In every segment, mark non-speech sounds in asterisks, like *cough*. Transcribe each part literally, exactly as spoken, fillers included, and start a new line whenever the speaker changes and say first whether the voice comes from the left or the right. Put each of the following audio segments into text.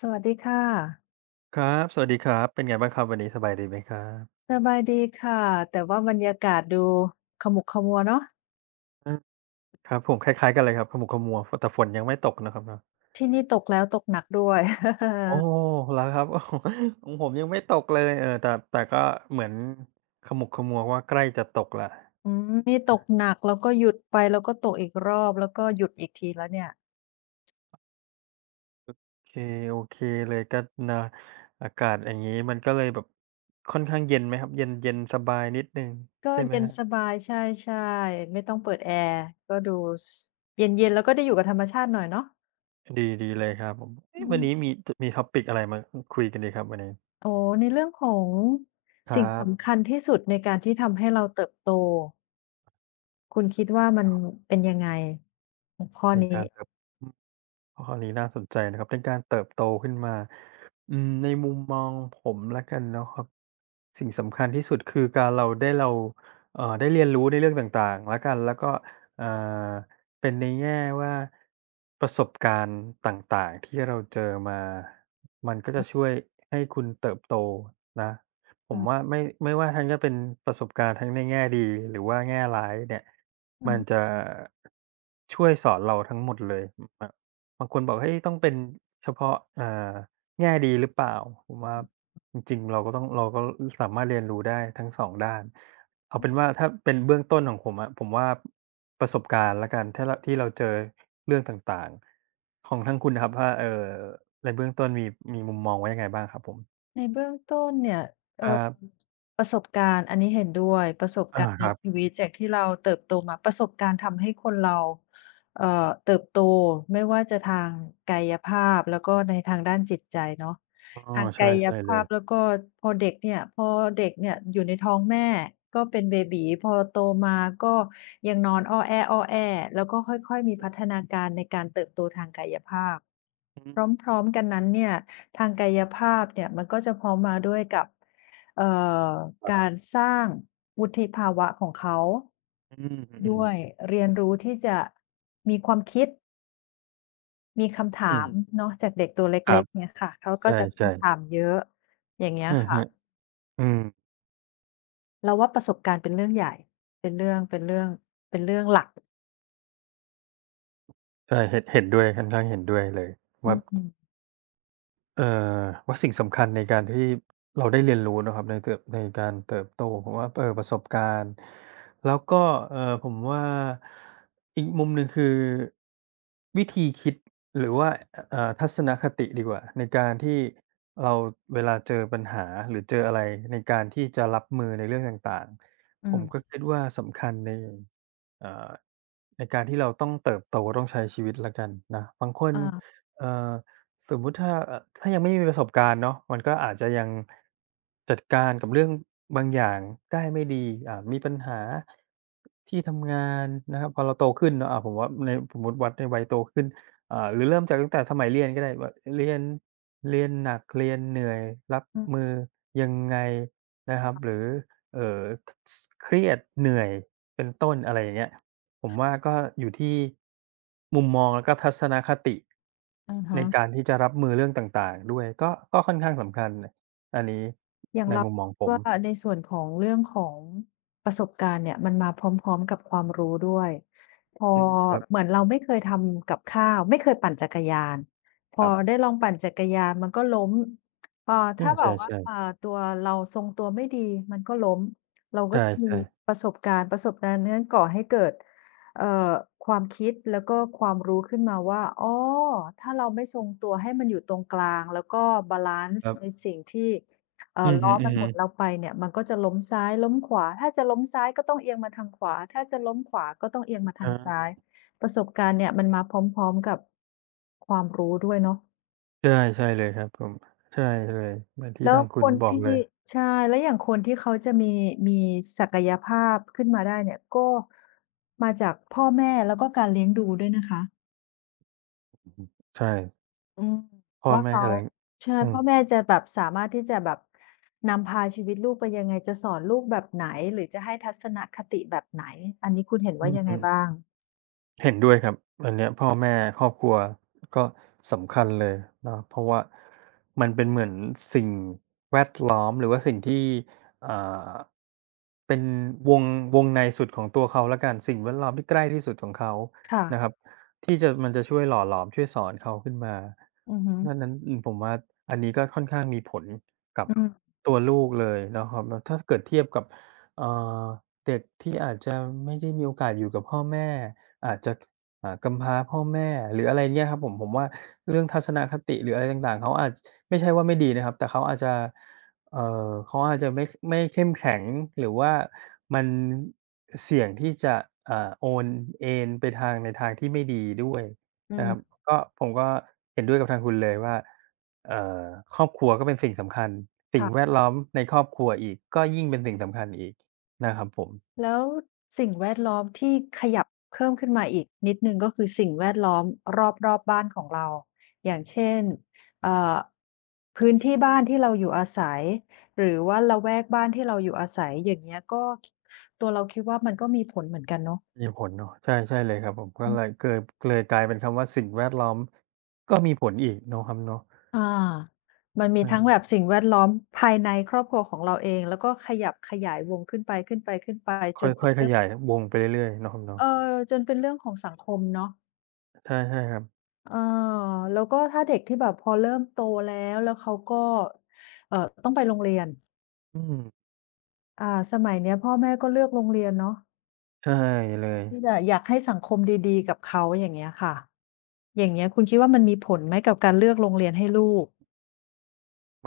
left: สวัสดีค่ะ
right: ครับสวัสดีครับเป็นไงบ้างครับวันนี้สบายดีไหมครับ
left: สบายดีค่ะแต่ว่าบรรยากาศดูขมุกขมัวเนาะ
right: อาครับผมคล้ายๆกันเลยครับขมุกขมัวฝแต่ฝนยังไม่ตกนะครับเนาะ
left: ที่นี่ตกแล้วตกหนักด้วย *laughs*
right: โอ้เหรอครับโอ้โฮ *laughs* ของผมยังไม่ตกเลยเออแต่แต่ก็เหมือนขมุกขมัวว่าใกล้จะตกแล้ว
left: อืมนี่ตก
right: โ
left: หนักแล้วก็หยุดไปแล้วก็ตกอีกรอบแล้วก็หยุดอีกทีแล้วเนี่ย
right: อเคโอเคเลยก็นะอากาศอย่างงี้มันก็เลยแบบค่อนข้างเย็นไหมครับเย็นเย็นสบายนิดหนึ่ง
left: ก็
right: ใช่ไหม
left: เย็
right: ค
left: น
right: รั
left: ส
right: บ
left: บายใช่ๆไม่ต้องเปิดแอร์ก็ดูสเย็นๆแล้วก็ได้อยู่กับธรรมชาติหน่อยเนาะ
right: ดีดีเลยครับผม
left: อื
right: เอ๊ะวัน
left: ม
right: นี้มีจมี topic อะไรมาอคุยกันดีครับวันนี้
left: โอ้ในเรื่องของ
right: ครั
left: สิ่งสำ
right: บ
left: คัญที่สุดในการที่ทำให้เราเติบโตคุณคิดว่ามัน
right: อ้าว
left: เป็นยังไงหัวข้อ
right: เป็น
left: นี้
right: การแบบ ข้อนี้น่าสนใจนะครับเป็นการเติบโตขึ้นมาอืมในมุมมองผมล้กันเนาะครับสิ่งสำคัญที่สุดคือการเราได้เราเอ่อได้เรียนรู้ในเรื่องต่างๆและกันแล้วก็เอ่อเป็นในแง่ว่าประสบการณ์ต่างๆที่เราเจอมามันก็จะช่วยให้คุณเติบโตนะผมว่า
left: อ
right: ไม่ไม่ว่าทั้งจะเป็นประสบการณ์ทั้งในแง่ดีหรือว่าแง่ร้ายเนี่ย
left: ื
right: มัน
left: ม
right: จะช่วยสอนเราทั้งหมดเลย บางคนบอกเฮ้ยต้องเป็นเฉพาะอ่าแง่ดีหรือเปล่าผมว่าจริงๆเราก็ต้องเราก็สามารถเรียนรู้ได้ทั้งสองด้านเอาเป็นว่าถ้าเป็นเบื้องต้นของผมอะผมว่าประสบการณ์แล้วกันถ้าเราที่เราเจอเรื่องต่างๆของทางคุณน่ะครับว่าเอ่อในเบื้องต้นมีมีมุมมองว่ายังไงบ้างครับผม
left: ในเบื้องต้นเนี่ย
right: ค
left: เอ่
right: รั
left: อ
right: บ
left: ประสบการณ์อันนี้เห็นด้วยประสบ
right: อา
left: การณ์
right: ค
left: ใน
right: รับ
left: ชีวิตจากที่เราเติบโตมาประสบการณ์ทำให้คนเราเอ่อเติบโตไม่ว่าจะทางกายภาพแล้วก็ในทางด้านจิตใจเนาะ
right: อ๋อ
left: ทาง
right: ใช่
left: กาย
right: ใช่เล
left: ภาพ
right: ย
left: แล้วก็พอเด็กเนี่ยพอเด็กเนี่ยอยู่ในท้องแม่ก็เป็นเบบี๋พอโตมาก็ยังนอนอ้อแอ้ๆแล้วก็ค่อยๆมีพัฒนาการในการเติบโตทางกายภาพ
right: อื
left: พ
right: ม
left: ร้อมๆกันนั้นเนี่ย ทางกายภาพเนี่ยมันก็จะพร้อมมาด้วยกับเอ่อ
right: ครั
left: กา
right: บ
left: รสร้างวุฒิภาวะของเขา
right: อืมอื
left: ด้
right: อ
left: วย
right: ๆ
left: เรียนรู้ที่จะมีความคิดมีคำ
right: อื
left: ถา
right: ม
left: มเนาะจากเด็กตัวเ
right: ครั
left: ล็
right: บ
left: กๆเนี่ยค่ะเขาก็จะ
right: ใช่
left: คำถาม
right: ๆ
left: เยอะอย่างเงี้ย
right: อือฮึ
left: ค่ะ
right: อืม
left: เราว่าประสบการณ์เป็นเรื่องใหญ่เป็นเรื่องเป็นเรื่องเป็นเรื่องหลัก
right: ใช่เห็นเห็นด้วยค่อนข้างเห็นด้วยเลยว่า
left: อืม
right: เอ่อว่าสิ่งสำคัญในการที่เราได้เรียนรู้นะครับในเติบในการเติบโตผมว่าเออประสบการณ์แล้วก็เออผมว่าอีกมุมหนึ่งคือวิธีคิดหรือว่าเอ่อทัศนคติดีกว่าในการที่เราเวลาเจอปัญหาหรือเจออะไรในการที่จะรับมือในเรื่องต่างๆ
left: อื
right: ผมก็
left: ม
right: คิดว่าสำคัญในเอ่อในการที่เราต้องเติบโตต้องใช้ชีวิตแล้วกันนะบางคน
left: อา
right: เอ่อ สมมุติถ้าเอ่อถ้ายังไม่มีประสบการณ์เนาะมันก็อาจจะยังจัดการกับเรื่องบางอย่างได้ไม่ดีอ่ามีปัญหาที่ทำงานนะครับพอเราโตขึ้นเนาะอ่าผมว่าในสมมุติวัดในวัยโตขึ้นอ่าหรือเริ่มจากตั้งแต่สมัยเรียนก็ได้แบบเรียนเรียนหนักเรียนเหนื่อยรับ
left: อือ
right: มือยังไงนะครับหรือเอ่อสเครียดเหนื่อยเป็นต้นอะไรอย่างเงี้ย ผมว่าก็อยู่ที่มุมมองแล้วก็ทัศนคติ
left: อะ
right: ใน
left: ฮะ
right: การที่จะรับมือเรื่องต่างๆด้วยก็ก็ค่อนข้างสำคัญนะอันนี้
left: อย่าง
right: ใน
left: เรา
right: มุมมองผม
left: ว่าในส่วนของเรื่องของประสบการณ์เนี่ยมันมาพร้อมๆกับความรู้ด้วย พอ
right: ครั
left: เห
right: บ
left: มือนเราไม่เคยทำกับข้าวไม่เคยปั่นจักรยานพ
right: ค
left: อ
right: รับ
left: ได้ลองปั่นจักรยานมันก็ล้มเอ่อ
right: อา
left: ถ้าแบ
right: ใช
left: บว่า
right: ่
left: อ่า
right: ๆ
left: ตัวเราทรงตัวไม่ดีมันก็ล้มเราก็จะมี
right: ใช่ๆ
left: ประสบการณ์ประสบการณ์นั้นก่อให้เกิดเอ่อความคิดแล้วก็ความรู้ขึ้นมาว่าอ๋อถ้าเราไม่ทรงตัวให้มันอยู่ตรงกลางแล้วก็บาลัน
right: ค
left: ซ์
right: รั
left: ใน
right: บ
left: สิ่งที่ เอ่
right: อื
left: อ
right: อฮึ
left: ล้อมันหมุนเรา
right: ๆ
left: ไปเนี่ยมันก็จะล้มซ้ายล้มขวาถ้าจะล้มซ้ายก็ต้องเอียงมาทางขวาถ้าจะล้มขวาก็ต้องเอียงมาทางซ้า
right: อา
left: ยประสบการณ์เนี่ยมันมาพร้อมๆกับความรู้ด้วยเนาะ
right: ใช่ใช่เลยครับผมใช่เลยเหมือนที่
left: แล้ว
right: ทางคุ
left: ค
right: ณ
left: น
right: บอก
left: ที่
right: เลย
left: ใช่แล้วอย่างคนที่เขาจะมีมีศักยภาพขึ้นมาได้เนี่ยก็มาจากพ่อแม่แล้วก็การเลี้ยงดูด้วยนะคะ
right: ใช่
left: อืม
right: พ่อ
left: ว่า
right: แม่แถ
left: เขา
right: ลง
left: ใช่
right: อืม
left: พ่อแม่จะแบบสามารถที่จะแบบนำพาชีวิตลูกไปยังไงจะสอนลูกแบบไหนหรือจะให้ทัศนคติแบบไหนอันนี้คุณเห็น
right: อื
left: ว่า
right: อ
left: ยัง
right: ฮึ
left: ไงบ้าง
right: เห็นด้วยครับอันเนี้ยพ่อแม่ครอบครัวก็สำคัญเลยเนาะเพราะว่ามันเป็นเหมือนสิ่งแวดล้อมหรือว่าสิ่งที่อ่าเป็นวงวงในสุดของตัวเขาละกันสิ่งแวดล้อมที่ใกล้ที่สุดของเขา
left: ค่ะ
right: นะครับที่จะมันจะช่วยหล่อหลอมช่วยสอนเขาขึ้นมา
left: อือ
right: เพ
left: ฮึ
right: ราะฉะนั้นผมว่าอันนี้ก็ค่อนข้างมีผลกับ
left: อืม
right: ตัวลูกเลยนะครับแล้วถ้าเกิดเทียบกับเอ่อเด็กที่อาจจะไม่ได้มีโอกาสอยู่กับพ่อแม่ อาจจะอ่ากำพร้าพ่อแม่หรืออะไรเงี้ยครับผมผมว่าเรื่องทัศนคติหรืออะไรต่างๆเขาอาจไม่ใช่ว่าไม่ดีนะครับแต่เขาอาจจะเออเขาอาจจะไม่ไม่เข้มแข็งหรือว่ามันเสี่ยงที่จะอ่าโอนเอนไปทางในทางที่ไม่ดีด้วย
left: อื
right: นะ
left: ม
right: ครับก็ผมก็เห็นด้วยกับทางคุณเลยว่าเอ่อครอบครัวก็เป็นสิ่งสำคัญสิ่งแว
left: ค่ะ
right: ดล้อมในครอบครัวอีกก็ยิ่งเป็นสิ่งสำคัญอีกนะครับผม
left: แล้วสิ่งแวดล้อมที่ขยับเพิ่มขึ้นมาอีกนิดหนึ่งก็คือสิ่งแวดล้อมรอบๆบ้านของเราอย่างเช่นเอ่อพื้นที่บ้านที่เราอยู่อาศัยหรือว่าละแวกบ้านที่เราอยู่อาศัยอย่างเงี้ยก็ตัวเราคิดว่ามันก็มีผลเหมือนกันเนาะ
right: มีผลเนาะใช่ใช่เลยครับผมก็
left: อื
right: เลยเกยเลยกลายเป็นคำว่าสิ่งแวดล้อมก็มีผลอีกเนาะครับเนาะ
left: ออามันมีทั้งแบ
right: ใช่
left: บสิ่งแวดล้อมภายในครอบครัวของเราเองแล้วก็ขยับขยายวงขึ้นไปๆๆไปจน
right: ค่
left: เป็
right: อ
left: น
right: ยๆข
left: เรื่อง
right: ยายวงไปเรื่อยๆเนาะครับเนาะ
left: เออจนเป็นเรื่องของสังคมเนาะ
right: ใช่ใช่ครับ
left: อาแล้วก็ถ้าเด็กที่แบบพอเริ่มโตแล้วแล้วเขาก็เอ่อต้องไปโรงเรียน
right: อืม
left: อ่าสมัยเนี้ยพ่อแม่ก็เลือกโรงเรียนเนาะ
right: ใช่เลย
left: ที่จะอยากให้สังคมดีๆกับเขาอย่างเงี้ยค่ะอย่างเงี้ยคุณคิดว่ามันมีผลไหมกับการเลือกโรงเรียนให้ลูก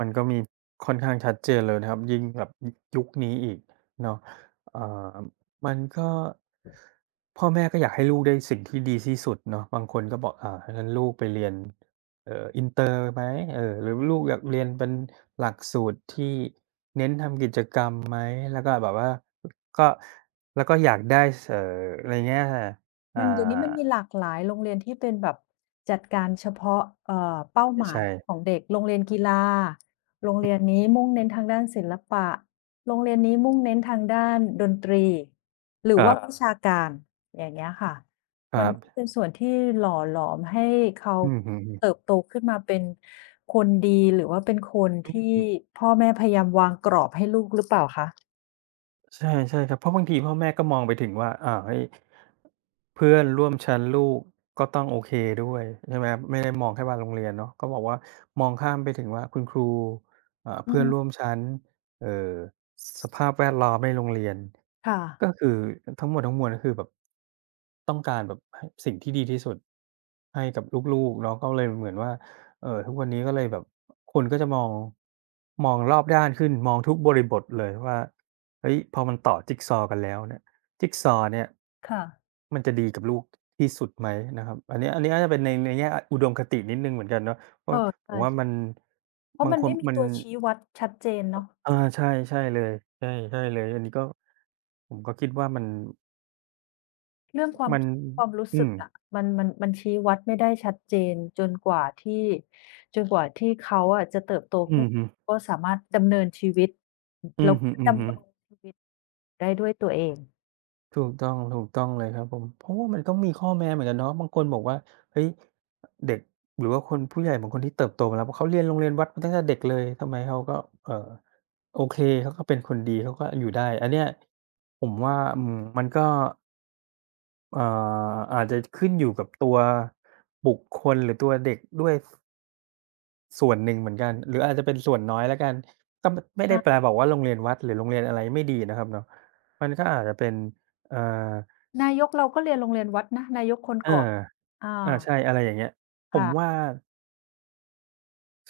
right: มันก็มีค่อนข้างชัดเจนเลยนะครับยิ่งแบบยุคนี้อีกเนาะเอ่อมันก็พ่อแม่ก็อยากให้ลูกได้สิ่งที่ดีที่สุดเนาะบางคนก็บอกอ่างั้นลูกไปเรียนเอ่ออินเตอร์ไหมเออหรือลูกอยากเรียนเป็นหลักสูตรที่เน้นทำกิจกรรมไหมแล้วก็แบบว่าก็แล้วก็อยากได้เอ่ออะไรเงี้ยอ่า
left: มันเดี๋ยวนี้มันมีหลากหลายโรงเรียนที่เป็นแบบจัดการเฉพาะเอ่อเป้าหมา
right: ใช่
left: ยของเด็กโรงเรียนกีฬาโรงเรียนนี้มุ่งเน้นทางด้านศิลปะโรงเรียนนี้มุ่งเน้นทางด้านดนตรีหรื
right: ค
left: อ
right: รั
left: ว่าครัวิบ
right: บ
left: ชาการอย่างเงี้ยค่ะมันก็เป็นส่วนที่หล่อหลอมให้เขา
right: ๆอืมอม
left: เติบโตขึ้นมาเป็นคนดีหรือว่าเป็นคนที่
right: อืม
left: พ่อแม่พยายามวางกรอบให้ลูกหรือเปล่าคะ
right: ใช่ใช่ครับเพราะบางทีพ่อแม่ก็มองไปถึงว่าอ่าเฮ้ยเพื่อนร่วมชั้นลูกก็ต้องโอเคด้วยใช่ไหมครับไม่ได้มองแค่ว่าโรงเรียนเนาะก็บอกว่ามองข้ามไปถึงว่าคุณครูอ่า
left: อื
right: เพื่อน
left: ม
right: ร่วมชั้นเอ่อสภาพแวดล้อมในโรงเรียน
left: ค่ะ
right: ก็คือทั้งหมดทั้งมวลก็คือแบบต้องการแบบให้สิ่งที่ดีที่สุดให้กับลูกๆเนาะก็เลยเหมือนว่า เออทุกวันนี้ก็เลยแบบคนก็จะมองมองรอบด้านขึ้นมองทุกบริบทเลยว่าเฮ้ยพอมันต่อจิกซอว์กันแล้วเนี่ยจิกซอว์เนี่ย
left: ค่ะ
right: มันจะดีกับลูกที่สุดไหมนะครับอันนี้อันนี้น่าจะเป็นในในแง่อุดมคตินิดหนึ่งเหมือนกันเนาะ
left: เอ
right: ว่า
left: อ
right: ผ
left: ใช่
right: มว่ามัน
left: เพราะ
right: บาง
left: มัน
right: คน
left: ไม่มี
right: มัน
left: ตัวชี้วัดชัดเจนเนาะ
right: อาใช่ใช่เลยใช่ใช่เลยอันนี้ก็ผมก็คิดว่ามัน
left: เรื่องความ
right: มัน
left: ความรู้
right: อื
left: สึก
right: ม
left: อะมันมันมันชี้วัดไม่ได้ชัดเจนจนกว่าที่จนกว่าที่เขาอะจะเติบโต
right: อื
left: ขึ้น
right: อฮึ
left: ก็สามารถดำเนินชีวิต
right: อื
left: แล้ว
right: อฮึ
left: ก็ดำ
right: ๆ
left: รงชีวิตได้ด้วยตัวเอง
right: ถูกต้องถูกต้องเลยครับผมเพราะว่ามันต้องมีข้อแม้เหมือนกันเนาะบางคนบอกว่าเฮ้ยเด็กหรือว่าคนผู้ใหญ่บางคนที่เติบโตมาแล้วเพราะเขาเรียนโรงเรียนวัดมาตั้งแต่เด็กเลยทำไมเขาก็เอ่อโอเคเขาก็เป็นคนดีเขาก็อยู่ได้อันเนี้ยผมว่าอืมมันก็เอ่ออาจจะขึ้นอยู่กับตัวบุคคลหรือตัวเด็กด้วยสส่วนหนึ่งเหมือนกันหรืออาจจะเป็นส่วนน้อยแล้วกันก็มไม่ได้
left: อา
right: แปลบอกว่าโรงเรียนวัดหรือโรงเรียนอะไรไม่ดีนะครับเนาะมันก็อาจจะเป็นเอ่อ
left: นายกเราก็เรียนโรงเรียนวัดนะนายกคน
right: เออ
left: ก่อนอ
right: อา
left: า
right: ใช่อะไรอย่างเงี้ยผมว่า
left: ค่ะ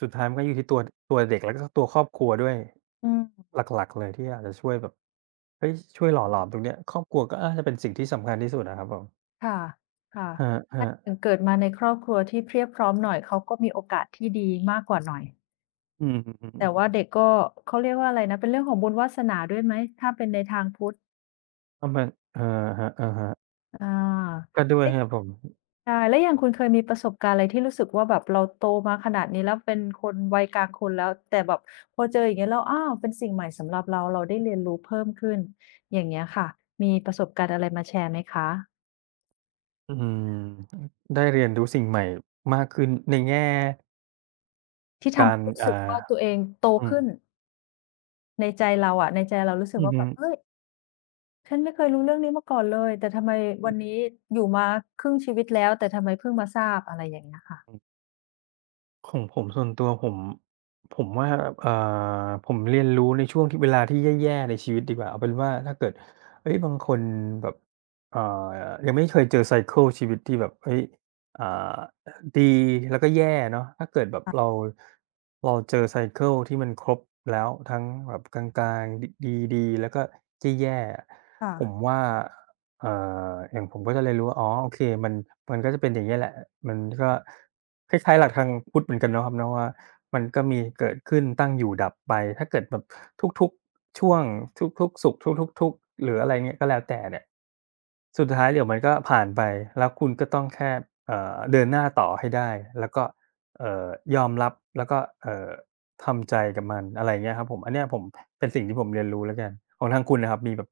right: สุดท้ายมันก็อยู่ที่ตัวตัวเด็กแล้วก็ตัวครอบครัวด้วย
left: อืม
right: หลักๆเลยที่อาจจะช่วยแบบเฮ้ยช่วยหล่อหลอมตรงเนี้ยครอบครัวก็น่าจะเป็นสิ่งที่สำคัญที่สุดอะครับผม
left: ค่ะค่ะ
right: ครั
left: ถ้าถึ
right: บ
left: ง
right: ๆ
left: เกิดมาในครอบครัวที่เพรียบพร้อมหน่อยเขาก็มีโอกาสที่ดีมากกว่าหน่อย
right: อืม
left: แต่ว่า
right: ๆ
left: เด็กก็เขาเรียกว่าอะไรนะเป็นเรื่องของบุญวาสนาด้วยไหมถ้าเป็นในทางพุทธ
right: ๆก็มันอะฮะ
left: อา
right: ๆก็ด้วย
left: เอ๊ะ
right: ครับผม
left: ใช่แล้วอย่างคุณเคยมีประสบการณ์อะไรที่รู้สึกว่าแบบเราโตมาขนาดนี้แล้วเป็นคนวัยกลางคนแล้วแต่แบบพอเจออย่างเงี้ยแล้วอ้าวเป็นสิ่งใหม่สำหรับเราเราได้เรียนรู้เพิ่มขึ้นอย่างเงี้ยค่ะมีประสบการณ์อะไรมาแชร์ไหมคะ
right: อืมได้เรียนรู้สิ่งใหม่มากขึ้นในแง่
left: ที่ทำ
right: การ
left: ให้รู้สึก
right: อ่า
left: ว่าตัวเองโต
right: อื
left: ขึ้น
right: ม
left: ในใจเราอะในใจเรารู้สึก
right: อือ
left: ว่า
right: ฮึ
left: แบบเฮ้ย ฉันไม่เคยรู้เรื่องนี้มาก่อนเลยแต่ทำไมวันนี้อยู่มาครึ่งชีวิตแล้วแต่ทำไมเพิ่งมาทราบอะไรอย่างเงี้ยค่ะ
right: ของผมส่วนตัวผมผมว่าเอ่อผมเรียนรู้ในช่วงที่เวลาที่แย่ๆในชีวิตดีกว่าเอาเป็นว่าถ้าเกิดเฮ้ยบางคนแบบเอ่อยังไม่เคยเจอไซเกิลชีวิตที่แบบเฮ้ยอ่าดีแล้วก็แย่เนาะถ้าเกิดแบบเราเราเจอไซเกิลที่มันครบแล้วทั้งแบบกลางๆดดีๆแล้วก็แย่ๆผม
left: ค่ะ
right: ว่า เอ่ออย่างผมก็จะเลยรู้ว่าอ๋อโอเคมันมันก็จะเป็นอย่างเงี้ยแหละมันก็คล้ายๆหลักทางพุทธเหมือนกันเนาะครับเนาะว่ามันก็มีเกิดขึ้นตั้งอยู่ดับไปถ้าเกิดแบบทุกๆช่วงทุกๆสุขทุกๆทุกข์หรืออะไรเงี้ยก็แล้วแต่เนี่ยสุดท้ายเดี๋ยวมันก็ผ่านไปแล้วคุณก็ต้องแค่เอ่อเดินหน้าต่อให้ได้แล้วก็เอ่อยอมรับแล้วก็เอ่อทำใจกับมันอะไรอย่างเงี้ยครับผมอันเนี้ยผมเป็นสิ่งที่ผมเรียนรู้แล้วกันของทางคุณน่ะครับมีแบบ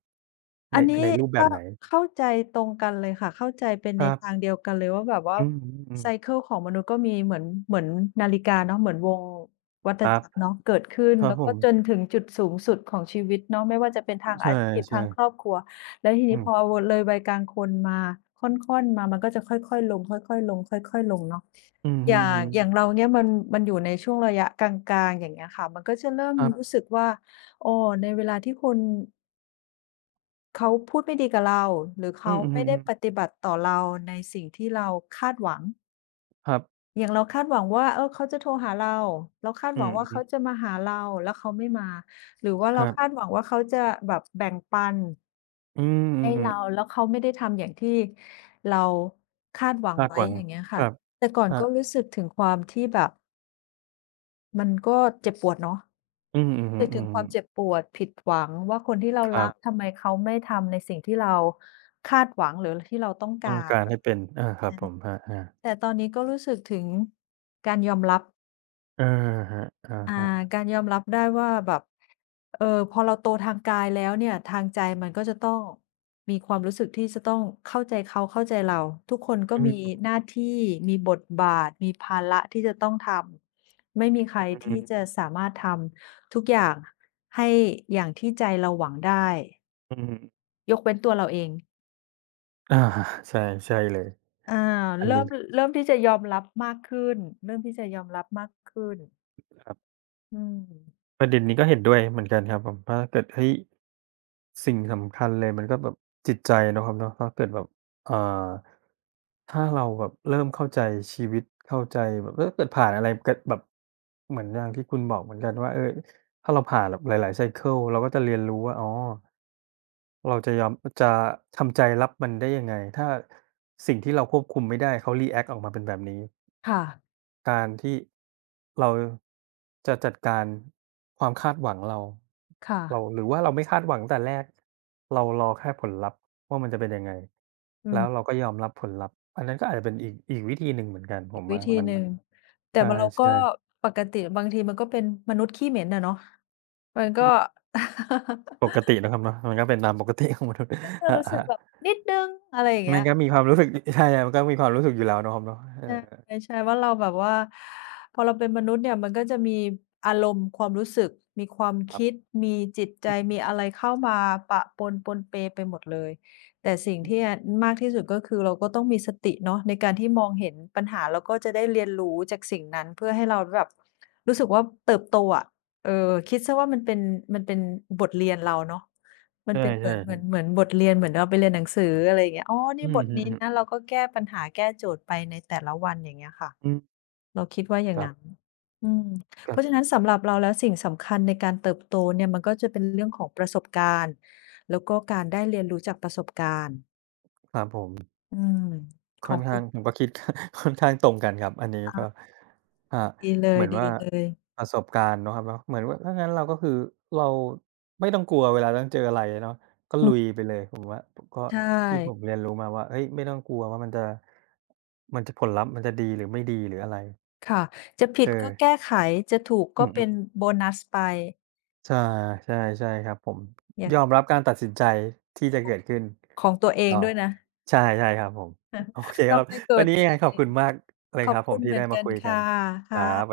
right: ใน
left: อันนี้
right: ในรูป
left: ก
right: แบ
left: เ็
right: บไหน
left: เข้าใจตรงกันเลยค่ะเข้าใจเป็น
right: ค
left: ใน
right: รับ
left: ทางเดียวกันเลยว่าแบบว่า
right: อืมอืม
left: ไซเคิลของมนุษย์ก็มีเหมือนเหมือนนาฬิกาเนาะเหมือนวงวั
right: ค
left: ฏ
right: รับ
left: จักรเนาะเกิดขึ้น
right: ครับ
left: แล้ว
right: ผ
left: ก็
right: ม
left: จนถึงจุดสูงสุดของชีวิตเนาะไม่ว่าจะเป็นทาง
right: ใช่
left: อาชีพทางครอบ
right: ๆ
left: ครัวแล้วที
right: อื
left: นี้พอ
right: ม
left: วเลยวัยกลางคนมาค่อนๆมามันก็จะค่อยๆลงค่อยๆลงค่อยๆลงเนาะ
right: อือ
left: อ
right: ฮึ
left: ย่างอย่าง
right: ๆ
left: เราเนี่ยมันมันอยู่ในช่วงระยะกลางๆอย่างเงี้ยค่ะมันก็จะเริ่ม
right: ครั
left: รู้
right: บ
left: สึกว่าโอ้อในเวลาที่คุณ เขาพูดไม่ดีกับเราหรือ
right: อื
left: เขา
right: ออือฮึ
left: ไม่ได้ป
right: ๆ
left: ฏิบัติต่อเราในสิ่งที่เราคาดหวัง
right: ครับ
left: อย่างเราคาดหวังว่าเออเขาจะโทรหาเราเราคาด
right: อื
left: หวัง
right: อ
left: ว่า
right: ฮึ
left: เขาจะมาหาเราแล้วเขาไม่มาหรือว่า
right: ค
left: เรา
right: รั
left: คา
right: บ
left: ดหวังว่าเขาจะแบบแบ่งปัน
right: อืมอื
left: ให้
right: อฮึ
left: เราแล้วเขาไม่ได้ทำอย่างที่เราคาดหวัง
right: คาดห
left: ไว้
right: วัง
left: อย่างเงี้ย
right: ค
left: ค่ะ
right: รับ
left: แต่ก่อน
right: ครั
left: ก็
right: บ
left: รู้สึกถึงความที่แบบมันก็เจ็บปวดเนาะ
right: อืมอือฮึ
left: สื่อถึงความเจ็บ
right: ๆ
left: ปวดผิดหวังว่าคนที่เรา
right: ครั
left: รัก
right: บ
left: ทำไมเขาไม่ทำในสิ่งที่เราคาดหวังหรือที่เราต้อง
right: ต้อง
left: การ
right: การ
left: ครับ
right: ให้เป็นอาครับ
left: อื
right: ผ
left: ม
right: มครับอา
left: แต่ตอนนี้ก็รู้สึกถึงการยอมรับ
right: อะฮะอะ
left: อา
right: ฮะ
left: การยอมรับได้ว่าแบบเอ่อพอเราโตทางกายแล้วเนี่ยทางใจมันก็จะต้องมีความรู้สึกที่จะต้องเข้าใจเขาเข้าใจเราทุกคนก็
right: อื
left: มี
right: ม
left: หน้าที่มีบทบาทมีภาระที่จะต้องทำไม่มีใคร
right: อือฮึ
left: ที่จะสามารถทำทุกอย่างให้อย่างที่ใจเราหวังได้
right: อือฮึ
left: ยกเว้นตัวเราเอง
right: อาใช่ใช่เลย
left: อา
right: อัน
left: เริ่
right: นี้
left: มเริ่มที่จะยอมรับมากขึ้นเริ่มที่จะยอมรับมากขึ้น
right: ครับ
left: อืม
right: ประเด็นนี้ก็เห็นด้วยเหมือนกันครับผมถ้าเกิดเฮ้ยสิ่งสำคัญเลยมันก็แบบจิตใจเนาะครับเนาะถ้าเกิดแบบอ่า ถ้าเราแบบเริ่มเข้าใจชีวิตเข้าใจแบบเออเกิดผ่านอะไรเกิดแบบเหมือนอย่างที่คุณบอกเหมือนกันว่าเออถ้าเราผ่านแบบหลายๆไซเกิลเราก็จะเรียนรู้ว่าอ๋อเราจะยอมจะทำใจรับมันได้ยังไงถ้าสิ่งที่เราควบคุมไม่ได้เขารีแอ็กต์ออกมาเป็นแบบนี้
left: ค่ะ
right: การที่เราจะจัดการความคาดหวังเรา
left: ค่ะ
right: เราหรือว่าเราไม่คาดหวังแต่แรกเรารอแค่ผลลัพธ์ว่ามันจะเป็นยังไง
left: อื
right: แล้วเรา
left: ม
right: ก็ยอมรับผลลัพธ์อันนั้นก็อาจจะเป็นอีกอีกวิธีหนึ่งเหมือนกันผม
left: วิ
right: ว่า
left: ธี
right: มัน
left: หนึ่งแต่
right: ใช
left: ว่าเราก็
right: ่ๆ
left: ปกติบางทีมันก็เป็นมนุษย์ขี้เหม็นอะเนาะมัน
right: อื
left: ก็
right: มปกติ
left: *laughs*
right: นะครับเนาะมันก็เป็นตามปกติของมนุษย์
left: ก็จะ
right: *laughs* ค
left: รู้สึ
right: รั
left: ก
right: บ
left: แบบนิดหนึ่งอะไรอย่าง
right: ๆมั
left: เงี้
right: น
left: ย
right: ก็มีความรู้สึกใช่ๆมันก็มีความรู้สึกอยู่แล้วเนาะครับเนาะเออ
left: ใช่ใช่ว่าเราแบบว่าพอเราเป็นมนุษย์เนี่ยมันก็จะมีอารมณ์ความรู้สึกมีความ
right: ครับ
left: คิดมีจิตใจ
right: อื
left: มีอะไรเข้ามาปะปนปนเปไปหมดเลยแต่สิ่ง
right: อ
left: ที่
right: ๆ
left: อะมากที่สุดก็คือเราก็ต้องมีสติเนาะในการที่มองเห็นปัญหาแล้วก็จะได้เรียนรู้จากสิ่งนั้นเพื่อให้เราแบบรู้สึกว่าเติบโตอะเออคิดเสียว่ามันเป็นมันเป็นบทเรียนเราเนาะ มัน
right: ใช่
left: เป็นเหมือน
right: ๆค
left: เห
right: รั
left: มือ
right: บ
left: นเหมือนบทเรียนเหมือนเราไปเรียนหนังสืออะไรอย่างเงี้ยอ๋อ
right: อื
left: นี่บ
right: อ
left: ท
right: อือ
left: นี้นะ
right: ๆ
left: เราก็แก้ปัญหาแก้โจทย์ไปในแต่ละวันอย่างเงี้ยค่ะ
right: อืม
left: เราคิดว่าอย่า
right: ค
left: ง
right: รั
left: งั้น
right: บ
left: อืม
right: ค
left: เพ
right: รั
left: ราะฉะ
right: บ
left: นั้นสำหรับเราแล้วสิ่งสำคัญในการเติบโตเนี่ยมันก็จะเป็นเรื่องของประสบการณ์แล้วก็การได้เรียนรู้จากประสบการณ์
right: ครับผม
left: อืมข
right: ค่
left: อ
right: อน
left: งคุ
right: ข้าง
left: ณ
right: ผมก็คิด *laughs* ค่อนข้างตรงกันครับอันนี้ก็อ่า
left: อาดีเล
right: เหมื
left: ย
right: อน
left: ดี
right: ว่า
left: เลย
right: ประสบการณ์เนาะครับเนาะเหมือนว่าถ้างั้นเราก็คือเราไม่ต้องกลัวเวลาต้องเจออะไรเนาะก็
left: อื
right: ลุย
left: ม
right: ไปเลยผมว่าผมก็
left: ใช่
right: ที่ผมเรียนรู้มาว่าเฮ้ยไม่ต้องกลัวว่ามันจะมันจะผลลัพธ์มันจะดีหรือไม่ดีหรืออะไร
left: ค่ะจะผิ
right: เจ
left: ด
right: อ
left: ก็แก้ไขจะถูก
right: อื
left: ก็เป็
right: ม
left: นโบนัสไป
right: ใช่ใช่ใช่ครับผม
left: อย่าง
right: ยอมรับการตัดสินใจที่จะเกิดขึ้น
left: ของตัวเอ
right: อ้
left: ง
right: อ
left: ด้วยนะ
right: ใช่ใช่ครับผมโอเค
left: ต้
right: ค
left: อง
right: รับ
left: ไม่โกร
right: วัน
left: ธ
right: นี้
left: ตั
right: ยั
left: ว
right: งไง
left: เอ
right: ขอบ
left: ง
right: คุณมากเลย
left: ข
right: ค
left: อบ
right: รับผ
left: คุ
right: ม
left: ณ
right: ที่
left: เหมื
right: ได้
left: อน
right: มา
left: กัน
right: คุยกั
left: ค่ะ
right: นครั
left: ค่ะ
right: บ